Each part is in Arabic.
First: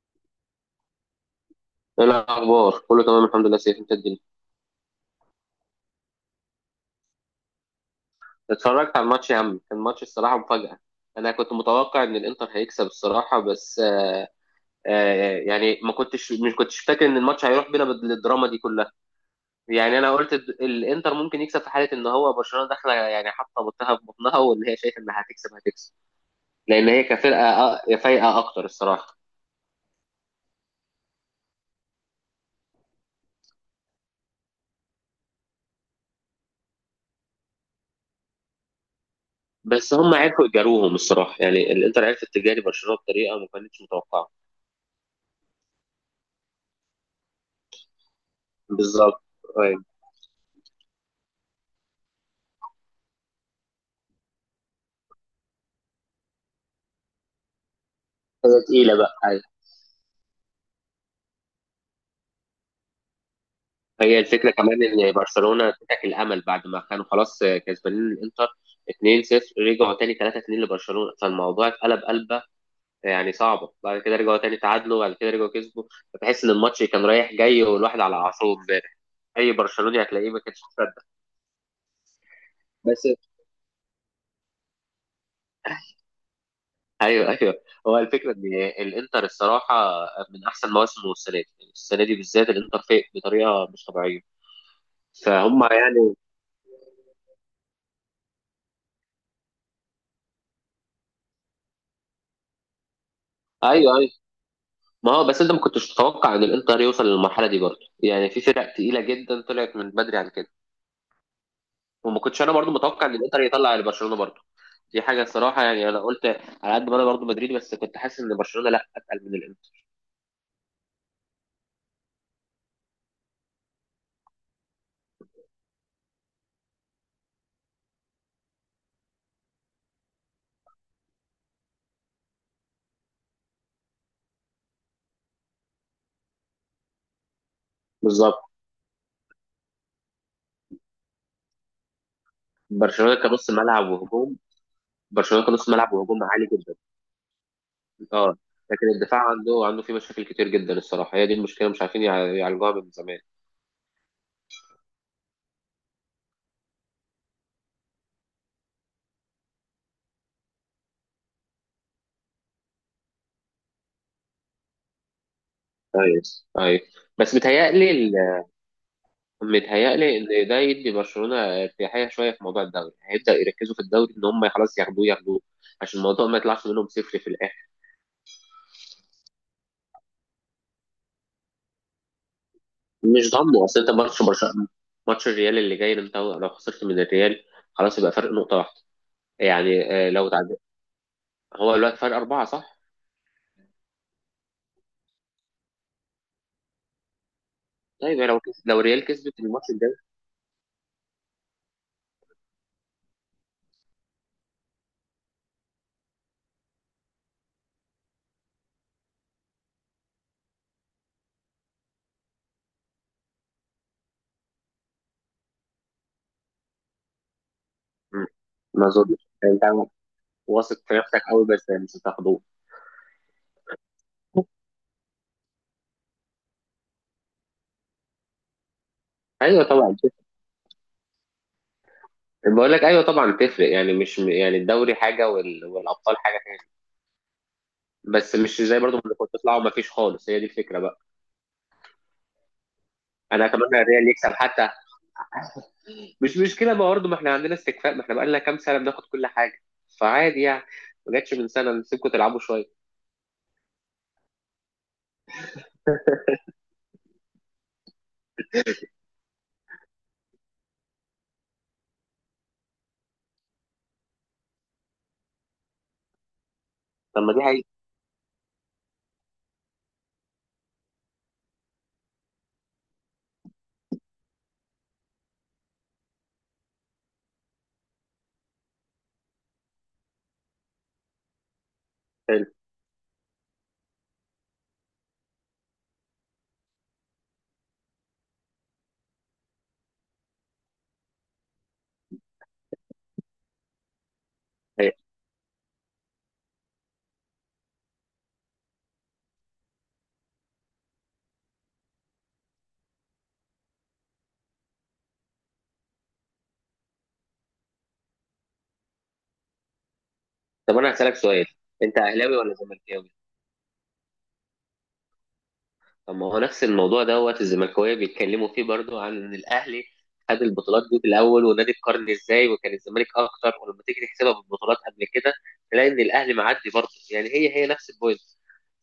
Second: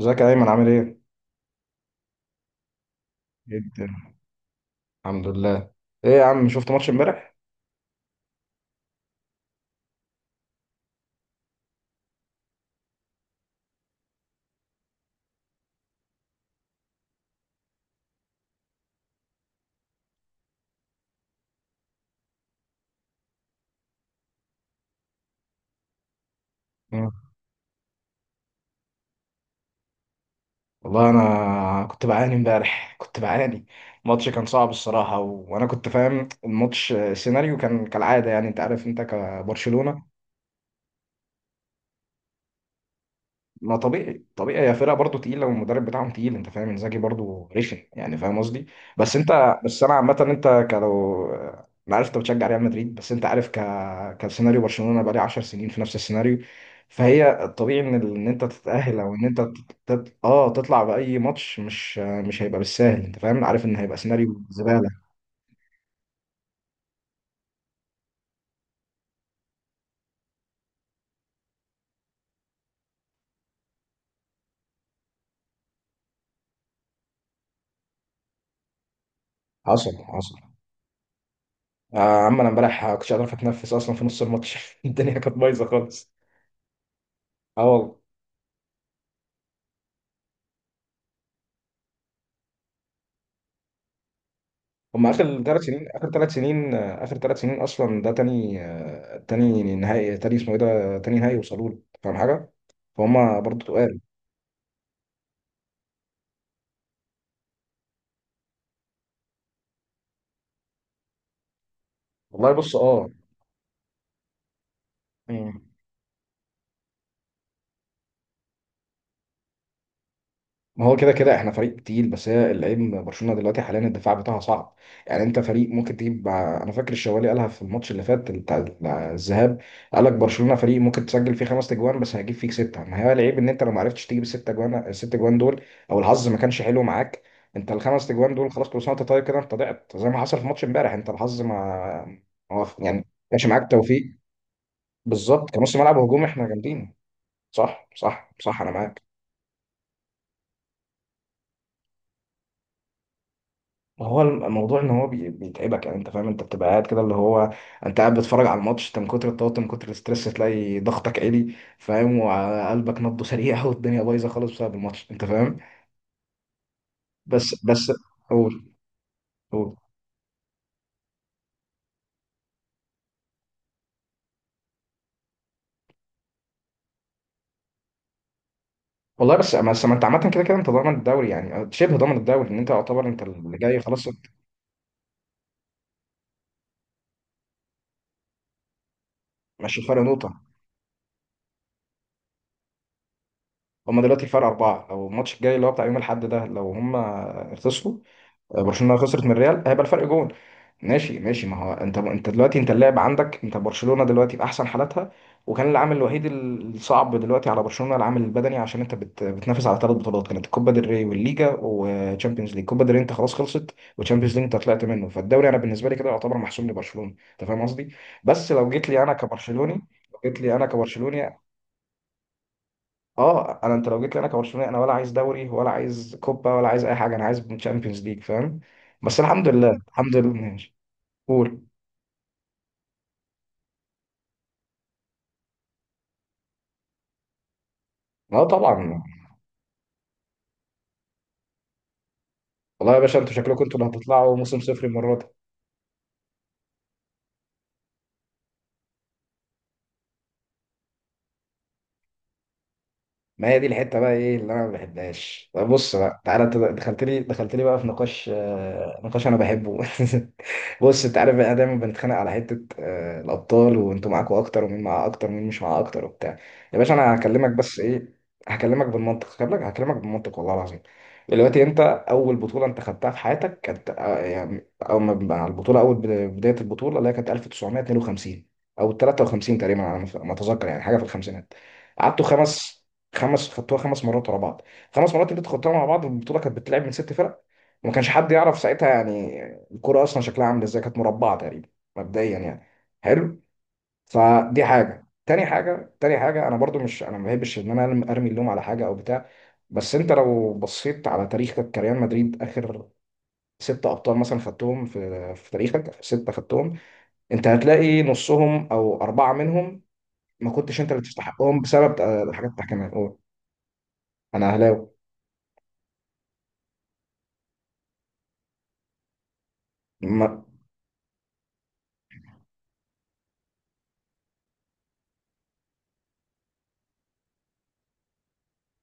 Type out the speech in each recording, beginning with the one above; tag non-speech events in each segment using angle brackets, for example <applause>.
ازيك يا ايمن عامل ايه؟ ايه الاخبار؟ كله تمام الحمد لله. سيف، جدا، انت الدنيا. الحمد لله. ايه يا عم شفت ماتش امبارح؟ اتفرجت على الماتش يا عم، كان ماتش الصراحه مفاجاه. انا كنت متوقع ان الانتر هيكسب الصراحه بس. آه يعني ما كنتش مش كنتش فاكر ان الماتش هيروح بينا بالدراما دي كلها. يعني انا قلت الانتر ممكن يكسب في حاله ان هو برشلونه داخله يعني حاطه بطها في بطنها، وان هي شايفه انها هتكسب هتكسب، لان هي آه. كفرقه فايقه اكتر الصراحه. والله انا كنت بعاني امبارح، كنت بعاني. الماتش كان صعب الصراحه، و... وانا كنت فاهم الماتش، سيناريو كان كالعاده، يعني انت عارف انت بس كبرشلونه. هم عرفوا يجاروهم الصراحه، يعني الانتر عرفت تجاري برشلونه بطريقه ما ما كانتش طبيعي متوقعه. طبيعي، هي فرقه برضه تقيله والمدرب بتاعهم تقيل، انت فاهم، انزاجي برضه رخم، يعني فاهم قصدي. بس بالظبط، انت، بس أيوة. انا عامه انت كلو. انا عارف انت بتشجع ريال مدريد، بس انت عارف، كسيناريو برشلونه بقالي 10 سنين في نفس السيناريو. فهي الطبيعي ان ان انت هي تقيله تتاهل، بقى، او ان انت أيوة. تطلع باي ماتش، مش هيبقى بالسهل، انت فاهم، عارف ان هيبقى هي سيناريو الفكره كمان زباله. ان برشلونه انتهك الامل بعد ما كانوا خلاص كسبانين الانتر 2-0، رجعوا تاني 3-2 لبرشلونه، فالموضوع اتقلب قلبه، يعني صعبه. بعد كده رجعوا تاني تعادلوا، بعد كده رجعوا كسبوا. فتحس ان الماتش كان رايح جاي، والواحد على اعصابه امبارح، اي حصل برشلوني هتلاقيه حصل. ما كانش مصدق. يا عم انا امبارح بس كنتش قادر اتنفس اصلا في نص الماتش <laughs> الدنيا كانت بايظه خالص. ايوه ايوه. اه والله. هو الفكره ان الانتر الصراحه من احسن مواسمه السنه دي، يعني السنه دي بالذات الانتر فايق بطريقه مش طبيعيه. هم اخر ثلاث فهم سنين اخر يعني. 3 سنين، اخر ثلاث سنين اصلا، ده تاني، تاني نهائي، تاني اسمه ايه، ده تاني نهائي وصلوا له، فاهم حاجه؟ فهم برضه ايوه، تقال. أيوه. ما هو بس انت ما كنتش تتوقع ان الانتر يوصل للمرحله دي برضه، يعني في فرق تقيله جدا طلعت من بدري عن كده، وما كنتش والله، انا برضه بص، متوقع اه. ان الانتر يطلع على برشلونه برضه. دي حاجه مم. الصراحه. يعني انا قلت على قد ما انا برضه مدريدي بس كنت حاسس ان برشلونه لا اتقل من الانتر. ما هو كده كده احنا فريق تقيل، بس هي العيب من برشلونه دلوقتي حاليا الدفاع بتاعها صعب. يعني انت فريق ممكن تجيب، انا فاكر الشوالي قالها في الماتش اللي فات بتاع الذهاب. قال لك برشلونه فريق ممكن تسجل فيه خمس اجوان بس هيجيب فيك سته. ما هي العيب ان انت لو ما عرفتش تجيب الست اجوان، الست اجوان دول، او الحظ ما كانش حلو معاك، انت الخمس اجوان بالظبط. دول خلاص، كل سنه وانت طيب كده، انت ضعت زي ما حصل في ماتش امبارح، انت الحظ ما ما وف- يعني ما برشلونه كانش كنص معاك ملعب توفيق. وهجوم برشلونه بالظبط كنص كنص ملعب ملعب وهجوم هجوم عالي احنا جدا. جامدين. صح صح اه، صح، انا لكن معاك. الدفاع عنده فيه مشاكل كتير جدا الصراحه، هي دي المشكله، مش عارفين يعالجوها من زمان. ما هو الموضوع ان هو بيتعبك، يعني انت فاهم، انت بتبقى قاعد كده، اللي هو انت قاعد بتتفرج على الماتش، انت من كتر التوتر من كتر الاسترس تلاقي ضغطك عالي، فاهم، وقلبك نبضه سريع، والدنيا بايظه خالص بسبب الماتش، انت فاهم. ايوه، ايوه. بس بس. متهيألي قول. قول. متهيألي إن ده يدي برشلونة ارتياحية شوية في موضوع الدوري، هيبدأ يركزوا في الدوري إن هم خلاص ياخدوه ياخدوه، عشان الموضوع ما يطلعش منهم صفر في الآخر. والله، بس ما انت عامه كده كده انت ضامن الدوري، يعني شبه ضامن الدوري، ان انت يعتبر انت مش اللي ضامنه، جاي أصل أنت خلاص ماتش انت. برشلونة، ماتش الريال اللي جاي ده، أنت لو خسرت من الريال خلاص يبقى فرق نقطة واحدة. ماشي، يعني فرق لو نقطه. تعدي. هو دلوقتي فرق أربعة صح؟ هما دلوقتي فرق اربعه، لو الماتش الجاي اللي هو بتاع يوم الاحد ده، لو هما خسروا، طيب لو لو برشلونه الريال خسرت من كسبت الريال، الماتش هيبقى الجاي. الفرق جون. ماشي ماشي، ما هو انت دلوقتي انت اللاعب عندك، انت برشلونة دلوقتي في احسن حالاتها. وكان العامل الوحيد الصعب دلوقتي على برشلونة العامل البدني، عشان انت بتنافس على ثلاث بطولات، كانت الكوبا ديل ري والليجا وتشامبيونز ليج. كوبا ديل ري انت خلاص خلصت، وتشامبيونز ليج انت طلعت منه، فالدوري انا بالنسبة لي كده يعتبر محسوم لبرشلونة، انت فاهم قصدي. مم، بس لو جيت ما لي انا أظنش. أنت كبرشلوني، لو جيت لي انا واثق في نفسك كبرشلوني، قوي بس مش هتاخدوه. اه انا، لو جيت لي انا كبرشلوني انا ولا عايز دوري ولا عايز كوبا ولا عايز اي حاجة، انا عايز تشامبيونز ليج، فاهم. بس الحمد ايوه لله، طبعا. الحمد لله، ماشي. قول. بقول لك ايوه طبعا تفرق، يعني مش يعني الدوري حاجه والابطال حاجه. بس اه مش زي برضو طبعا. ما اللي كنت تطلعوا، ما فيش خالص، هي دي الفكره بقى. والله يا باشا، انتوا انا شكلكم انتوا اتمنى اللي الريال يكسب هتطلعوا موسم حتى، صفر المرة دي. مش مشكله بقى برضو، ما احنا عندنا استكفاء، ما احنا بقى لنا كام سنه بناخد كل حاجه، فعادي يعني. ما جاتش من سنه نسيبكم تلعبوا شويه. ما هي دي الحته بقى، ايه اللي انا ما بحبهاش، طب بص بقى، تعالى، انت دخلت لي بقى في نقاش، نقاش انا بحبه <laughs> بص انت عارف بقى، دايما بنتخانق على حته، الابطال، وانتوا معاكوا اكتر ومين معاه اكتر ومين مش معاه اكتر وبتاع. يا باشا انا طب ما دي هكلمك حقيقه. بس ايه، هكلمك بالمنطق، هكلمك بالمنطق والله العظيم. دلوقتي انت، اول بطوله انت خدتها في حياتك كانت، يعني اول ما بقى على البطوله، اول بدايه البطوله اللي هي كانت 1952 او 53 تقريبا، على ما اتذكر، يعني حاجه في الخمسينات. قعدتوا حلو. خمس، خدتوها خمس مرات ورا بعض، خمس مرات اللي انت خدتوها مع بعض، البطوله كانت بتلعب من ست فرق، وما كانش حد يعرف ساعتها، يعني الكوره اصلا شكلها عامل ازاي، كانت مربعه تقريبا مبدئيا يعني. حلو. فدي هي. حاجه، تاني حاجه، تاني حاجه، انا برضو مش، انا ما بحبش ان انا ارمي اللوم على حاجه او بتاع. بس انت لو بصيت على تاريخك كريال مدريد، اخر ست ابطال مثلا خدتهم في تاريخك، آخر ستة خدتهم، انت هتلاقي نصهم او اربعة منهم ما طب كنتش انت انا اللي هسالك سؤال، تستحقهم، انت بسبب اهلاوي حاجات ولا تحكيمية، زملكاوي؟ انا اهلاوي. طب ما هو نفس الموضوع دوت الزملكاويه بيتكلموا فيه برضو، عن ان الاهلي ما خد البطولات دي في الاول، ونادي القرن ازاي، وكان الزمالك اكتر، ولما تيجي تحسبها بالبطولات قبل كده تلاقي ان الاهلي معدي برضو. يعني هي هي نفس البوينت.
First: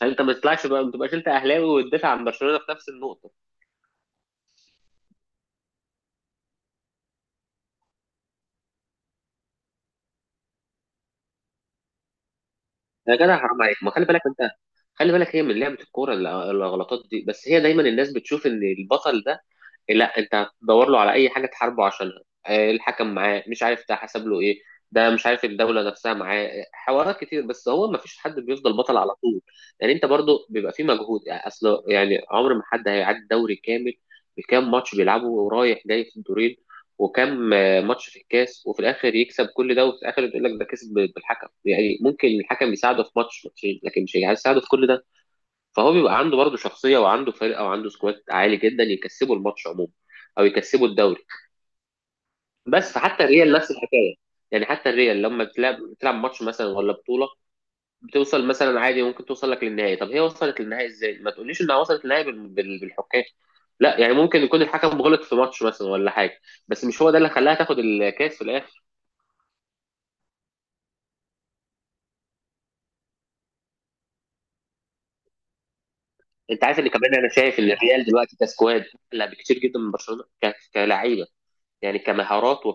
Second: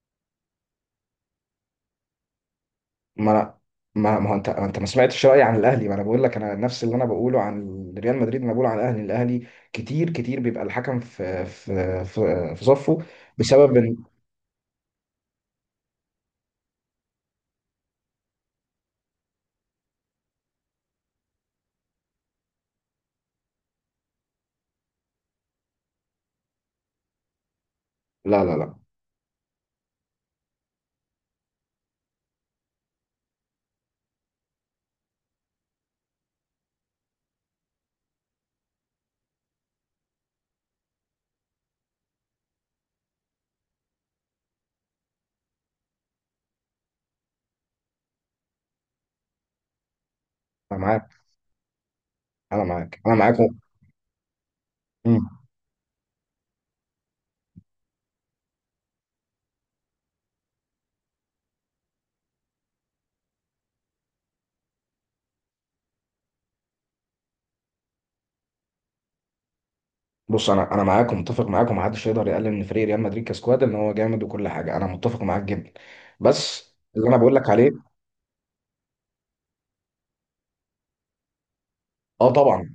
فانت ما تطلعش بقى، ما تبقاش انت اهلاوي وتدافع عن برشلونه في نفس ما النقطه. أنا ما ما هو انت ما انت ما سمعتش رايي عن الاهلي، ما انا بقول لك، انا نفس اللي انا بقوله عن ريال مدريد انا بقوله عن الاهلي. كتير كتير بيبقى الحكم في صفه، يا جدع حرام بسبب عليك، ما ان. خلي بالك انت، خلي بالك هي من لعبه الكوره، الغلطات دي. بس هي دايما الناس بتشوف ان البطل ده، لا، انت هتدور له على اي حاجه تحاربه عشانها، الحكم معاه، مش عارف ده حسب له ايه، ده مش عارف الدوله نفسها معاه، حوارات كتير. بس هو ما فيش حد لا، لا، لا، بيفضل بطل على طول. يعني انت برضو بيبقى في مجهود، يعني اصل يعني عمر ما حد هيعدي دوري كامل بكام ماتش بيلعبه ورايح جاي في الدورين، وكام ماتش في الكاس، وفي الاخر يكسب كل ده، وفي الاخر يقول لك ده كسب بالحكم. يعني ممكن الحكم يساعده في ماتش ماتشين لكن مش هيساعده في كل ده. فهو بيبقى عنده برضه شخصيه، وعنده فرقه، وعنده سكواد عالي جدا يكسبوا الماتش عموما، او انا يكسبوا معاك، الدوري. انا بس معاك، انا حتى معاك. الريال نفس الحكايه. يعني حتى الريال مم. لما بتلعب، بتلعب ماتش مثلا ولا بطوله، بتوصل مثلا عادي، ممكن توصل لك للنهائي. طب هي وصلت للنهائي ازاي؟ ما تقوليش انها وصلت للنهائي بالحكام. لا يعني ممكن يكون الحكم غلط في ماتش مثلا ولا حاجه، بس مش هو ده اللي خلاها تاخد الكاس في الاخر. بص، انا معاك ومتفق معاك، ومحدش يقدر يقلل من فريق ريال مدريد كسكواد، ان هو جامد وكل حاجه، انا متفق معاك جدا، انت بس عارف ان اللي كمان انا انا بقول لك شايف عليه. ان الريال دلوقتي كسكواد لا بكتير جدا من برشلونه كلاعيبه. يعني اه كمهارات طبعا.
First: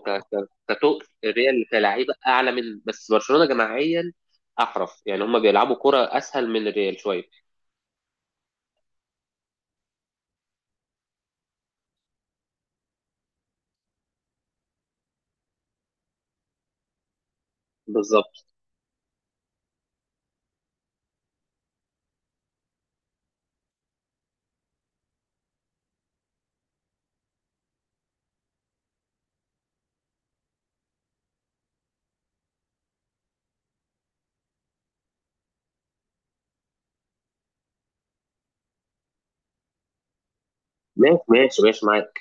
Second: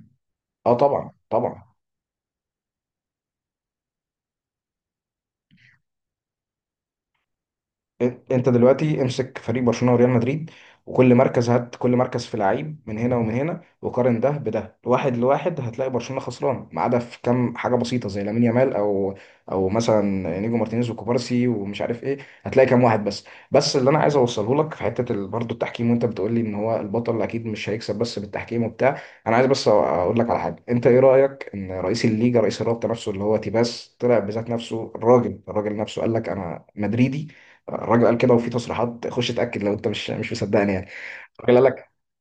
اه طبعا الريال طبعا. كلعيبه اعلى من بس برشلونه جماعيا. احرف، يعني هم بيلعبوا كره اسهل من الريال شويه. انت دلوقتي امسك فريق برشلونه وريال مدريد وكل مركز، هات كل مركز في لعيب من هنا ومن هنا وقارن ده بده، واحد لواحد، هتلاقي برشلونه خسران ما عدا في كام حاجه بسيطه زي لامين بالظبط. يامال او مثلا نيجو مارتينيز وكوبارسي ومش عارف ايه، هتلاقي كام واحد بس. بس اللي انا عايز اوصله لك في حته برضه التحكيم، وانت بتقول لي ان هو البطل اكيد مش هيكسب بس بالتحكيم وبتاع. انا عايز بس اقول لك على حاجه، انت ايه رايك ان رئيس الليجا، رئيس الرابطه نفسه اللي هو تيباس، طلع بذات نفسه الراجل، نفسه قال لك انا مدريدي. الراجل قال كده، وفي تصريحات، خش اتاكد لو انت مش مصدقني يعني. ماشي الراجل ماشي قال ماشي لك معاك.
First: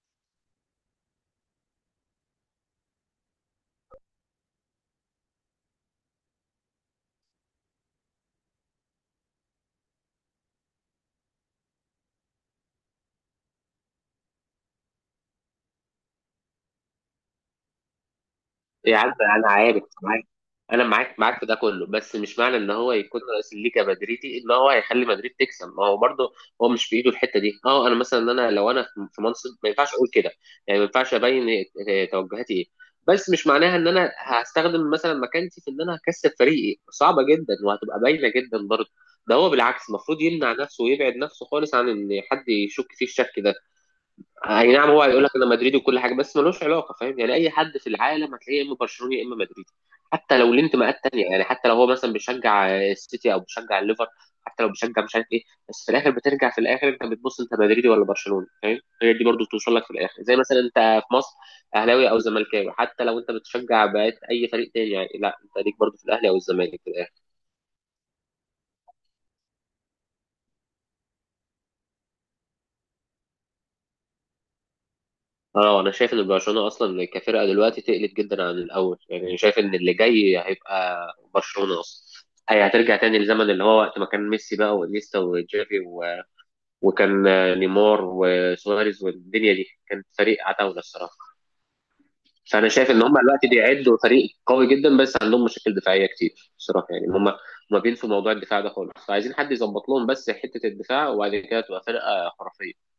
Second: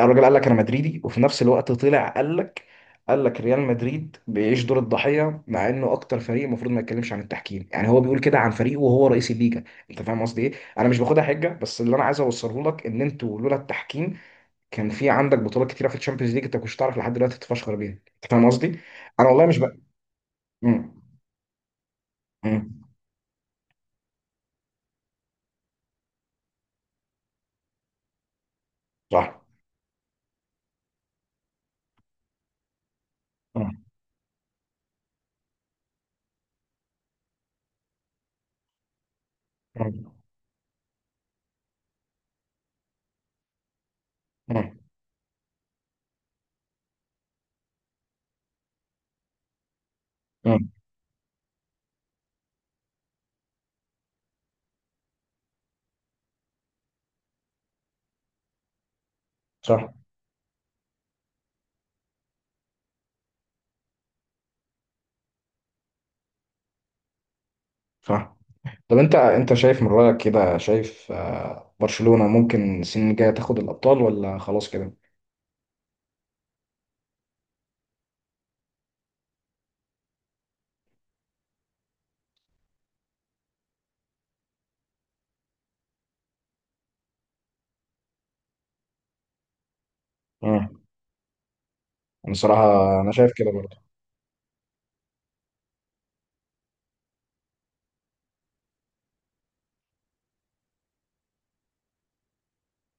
الراجل قال لك انا مدريدي، وفي نفس الوقت طلع قال لك ريال مدريد بيعيش دور الضحيه، مع انه اكتر فريق المفروض ما يتكلمش عن التحكيم، يعني هو بيقول كده عن فريقه وهو رئيس الليجا. انت فاهم قصدي ايه. انا مش باخدها حجه، بس اللي انا عايز اوصله لك ان انتوا لولا التحكيم كان في عندك بطولات كتيره في الشامبيونز ليج، انت كنتش تعرف لحد دلوقتي تتفشخر بيها، انت فاهم قصدي. إيه يا عم. انا والله انا مش بقى. عارف معاك. انا معاك معاك في ده كله، بس مش معنى ان هو يكون رئيس الليجا مدريدي ان هو هيخلي مدريد تكسب. ما هو برضه هو مش في ايده الحته دي. اه انا مثلا، انا لو انا في صح. منصب ما ينفعش اقول كده. يعني ما ينفعش ابين توجهاتي ايه، بس مش مم. معناها ان انا هستخدم مثلا مكانتي في ان انا هكسب فريقي، صعبه جدا وهتبقى باينه جدا برضه. ده هو بالعكس مم. المفروض يمنع نفسه ويبعد نفسه خالص عن ان حد يشك فيه الشك ده. اي مم. نعم هو هيقول لك انا مدريدي وكل حاجه، بس ملوش علاقه. فاهم يعني اي حد في العالم هتلاقيه يا اما برشلوني يا اما مدريدي، حتى لو ليه مم. انتماءات تانيه. يعني حتى لو هو مثلا بيشجع السيتي او بيشجع الليفر، حتى لو بيشجع مش عارف ايه، بس في الاخر بترجع، في الاخر انت بتبص انت مدريدي ولا برشلوني. فاهم؟ هي دي برضو توصل لك في صح الاخر. زي مثلا انت في مصر اهلاوي او زملكاوي، حتى لو انت بتشجع بقيت اي فريق تاني، يعني لا، انت ليك برضو في الاهلي او الزمالك. صح. طب، انت شايف من رأيك كده، شايف برشلونة ممكن السنين الجاية تاخد الأبطال ولا خلاص كده؟ اه انا شايف ان برشلونه اصلا كفرقه دلوقتي تقلت جدا عن الاول. يعني أنا شايف ان اللي جاي هيبقى برشلونه اصلا، هي هترجع تاني لزمن اللي هو وقت ما كان ميسي بقى وانيستا وجافي و... وكان نيمار وسواريز والدنيا دي، كان فريق مم. عتاوله الصراحه. انا فانا شايف صراحة ان انا هم شايف دلوقتي كده برضه. بيعدوا فريق قوي جدا بس عندهم مشاكل دفاعيه كتير الصراحه، يعني هم ما بينسوا موضوع الدفاع ده خالص، فعايزين حد يظبط لهم بس حته الدفاع، وبعد كده تبقى فرقه خرافيه.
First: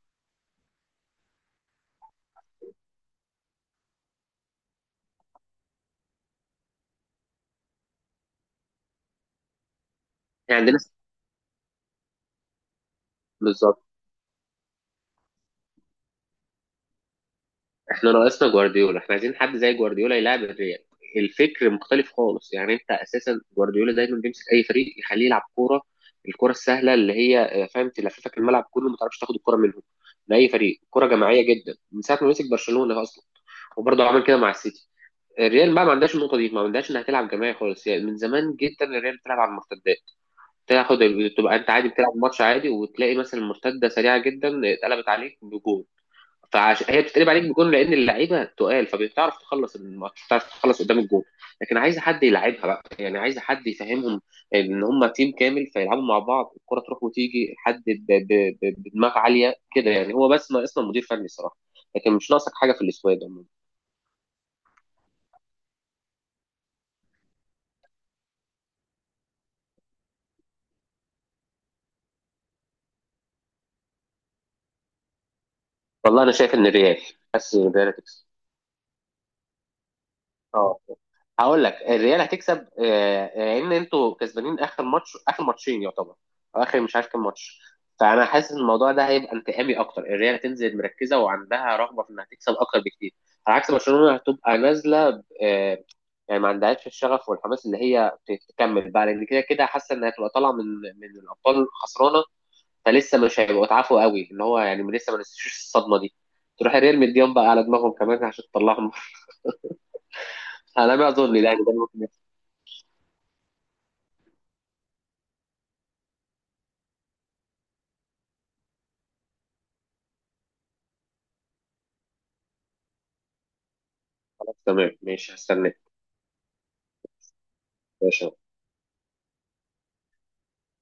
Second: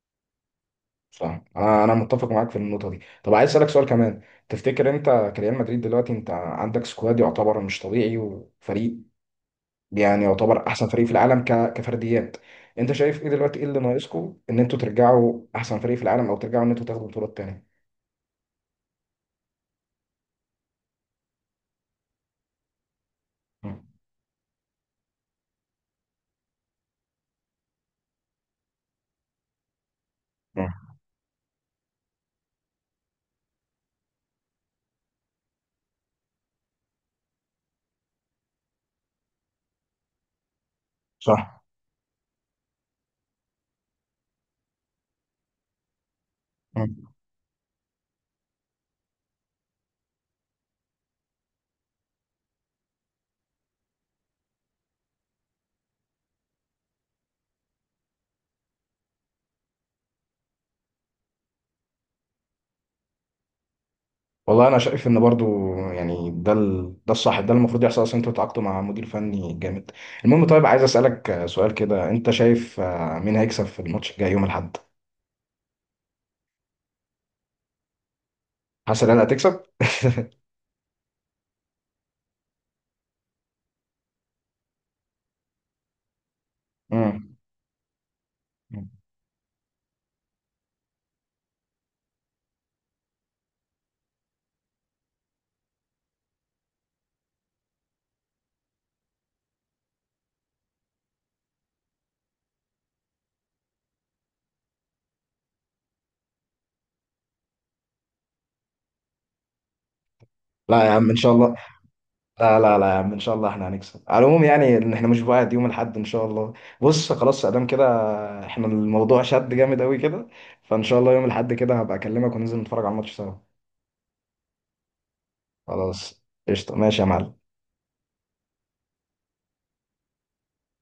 صح. انا متفق معاك في النقطة دي. طب عايز أسألك سؤال كمان، تفتكر انت كريال مدريد دلوقتي انت عندك سكواد يعتبر مش طبيعي، وفريق يعني يعني يعتبر عندنا. احسن فريق في العالم كفرديات، انت شايف ايه دلوقتي، ايه اللي بالظبط، ناقصكم ان انتوا ترجعوا احسن فريق في العالم او ترجعوا ان انتوا تاخدوا بطولات تانية. احنا ناقصنا جوارديولا، احنا عايزين حد زي جوارديولا يلعب الريال. الفكر مختلف خالص. يعني انت اساسا مم. جوارديولا دايما بيمسك اي فريق يخليه يلعب كوره، الكوره السهله اللي هي فاهم، تلففك الملعب كله ما تعرفش تاخد الكوره منهم، من اي مم. فريق، كوره جماعيه جدا من ساعه ما مسك برشلونه اصلا، وبرضه عمل كده مع السيتي. الريال بقى ما عندهاش النقطه دي، ما عندهاش انها تلعب جماعي خالص، يعني من زمان جدا الريال بتلعب على المرتدات. تاخد تبقى صح. انت عادي بتلعب ماتش عادي، وتلاقي مثلا المرتده سريعه جدا اتقلبت عليك بجول. هي بتتقلب عليك بجون لان اللعيبه تقال، فبتعرف تخلص الماتش، بتعرف تخلص قدام الجون. لكن عايزه حد يلعبها بقى، يعني عايزه حد يفهمهم ان هم تيم كامل فيلعبوا مع بعض، الكره تروح وتيجي، حد بدماغ عاليه كده. يعني هو بس ناقصنا مدير فني الصراحه، لكن مش ناقصك حاجه في السكواد عموما. والله انا شايف ان برضو يعني ده الصح، ده المفروض يحصل، اصلا انتوا تعاقدتوا مع مدير فني جامد. المهم طيب، عايز اسالك سؤال كده، انت شايف مين هيكسب في الماتش الجاي يوم الاحد؟ والله انا شايف ان الريال، بس الريال هتكسب. حاسس ان انا هتكسب. اه، هقول لك الريال هتكسب، لان انتوا كسبانين اخر ماتش، اخر ماتشين يعتبر، أو اخر مش عارف كام امم ماتش. فانا حاسس ان الموضوع ده هيبقى انتقامي اكتر، الريال هتنزل مركزه وعندها رغبه في انها تكسب اكتر بكتير، على عكس برشلونه هتبقى نازله يعني ما عندهاش الشغف والحماس اللي هي تكمل بقى، لان كده كده حاسه انها هتبقى طالعه من الابطال خسرانه. فلسه مش هيبقوا اتعافوا قوي، ان هو يعني لسه ما نسيوش الصدمه دي، تروح الريال مديهم بقى على دماغهم كمان عشان تطلعهم <laughs> لا يا على ما عم ان شاء اظن الله. يعني ده. لا، لا، لا، يا عم ان شاء الله احنا هنكسب على العموم، يعني ان احنا مش، بعد يوم الاحد ان شاء الله. بص، خلاص ادام كده، احنا الموضوع شد جامد قوي كده، فان شاء الله يوم الاحد كده هبقى اكلمك وننزل نتفرج على الماتش سوا. خلاص تمام ماشي هستناك. خلاص قشطه، ماشي يا معلم. ماشي.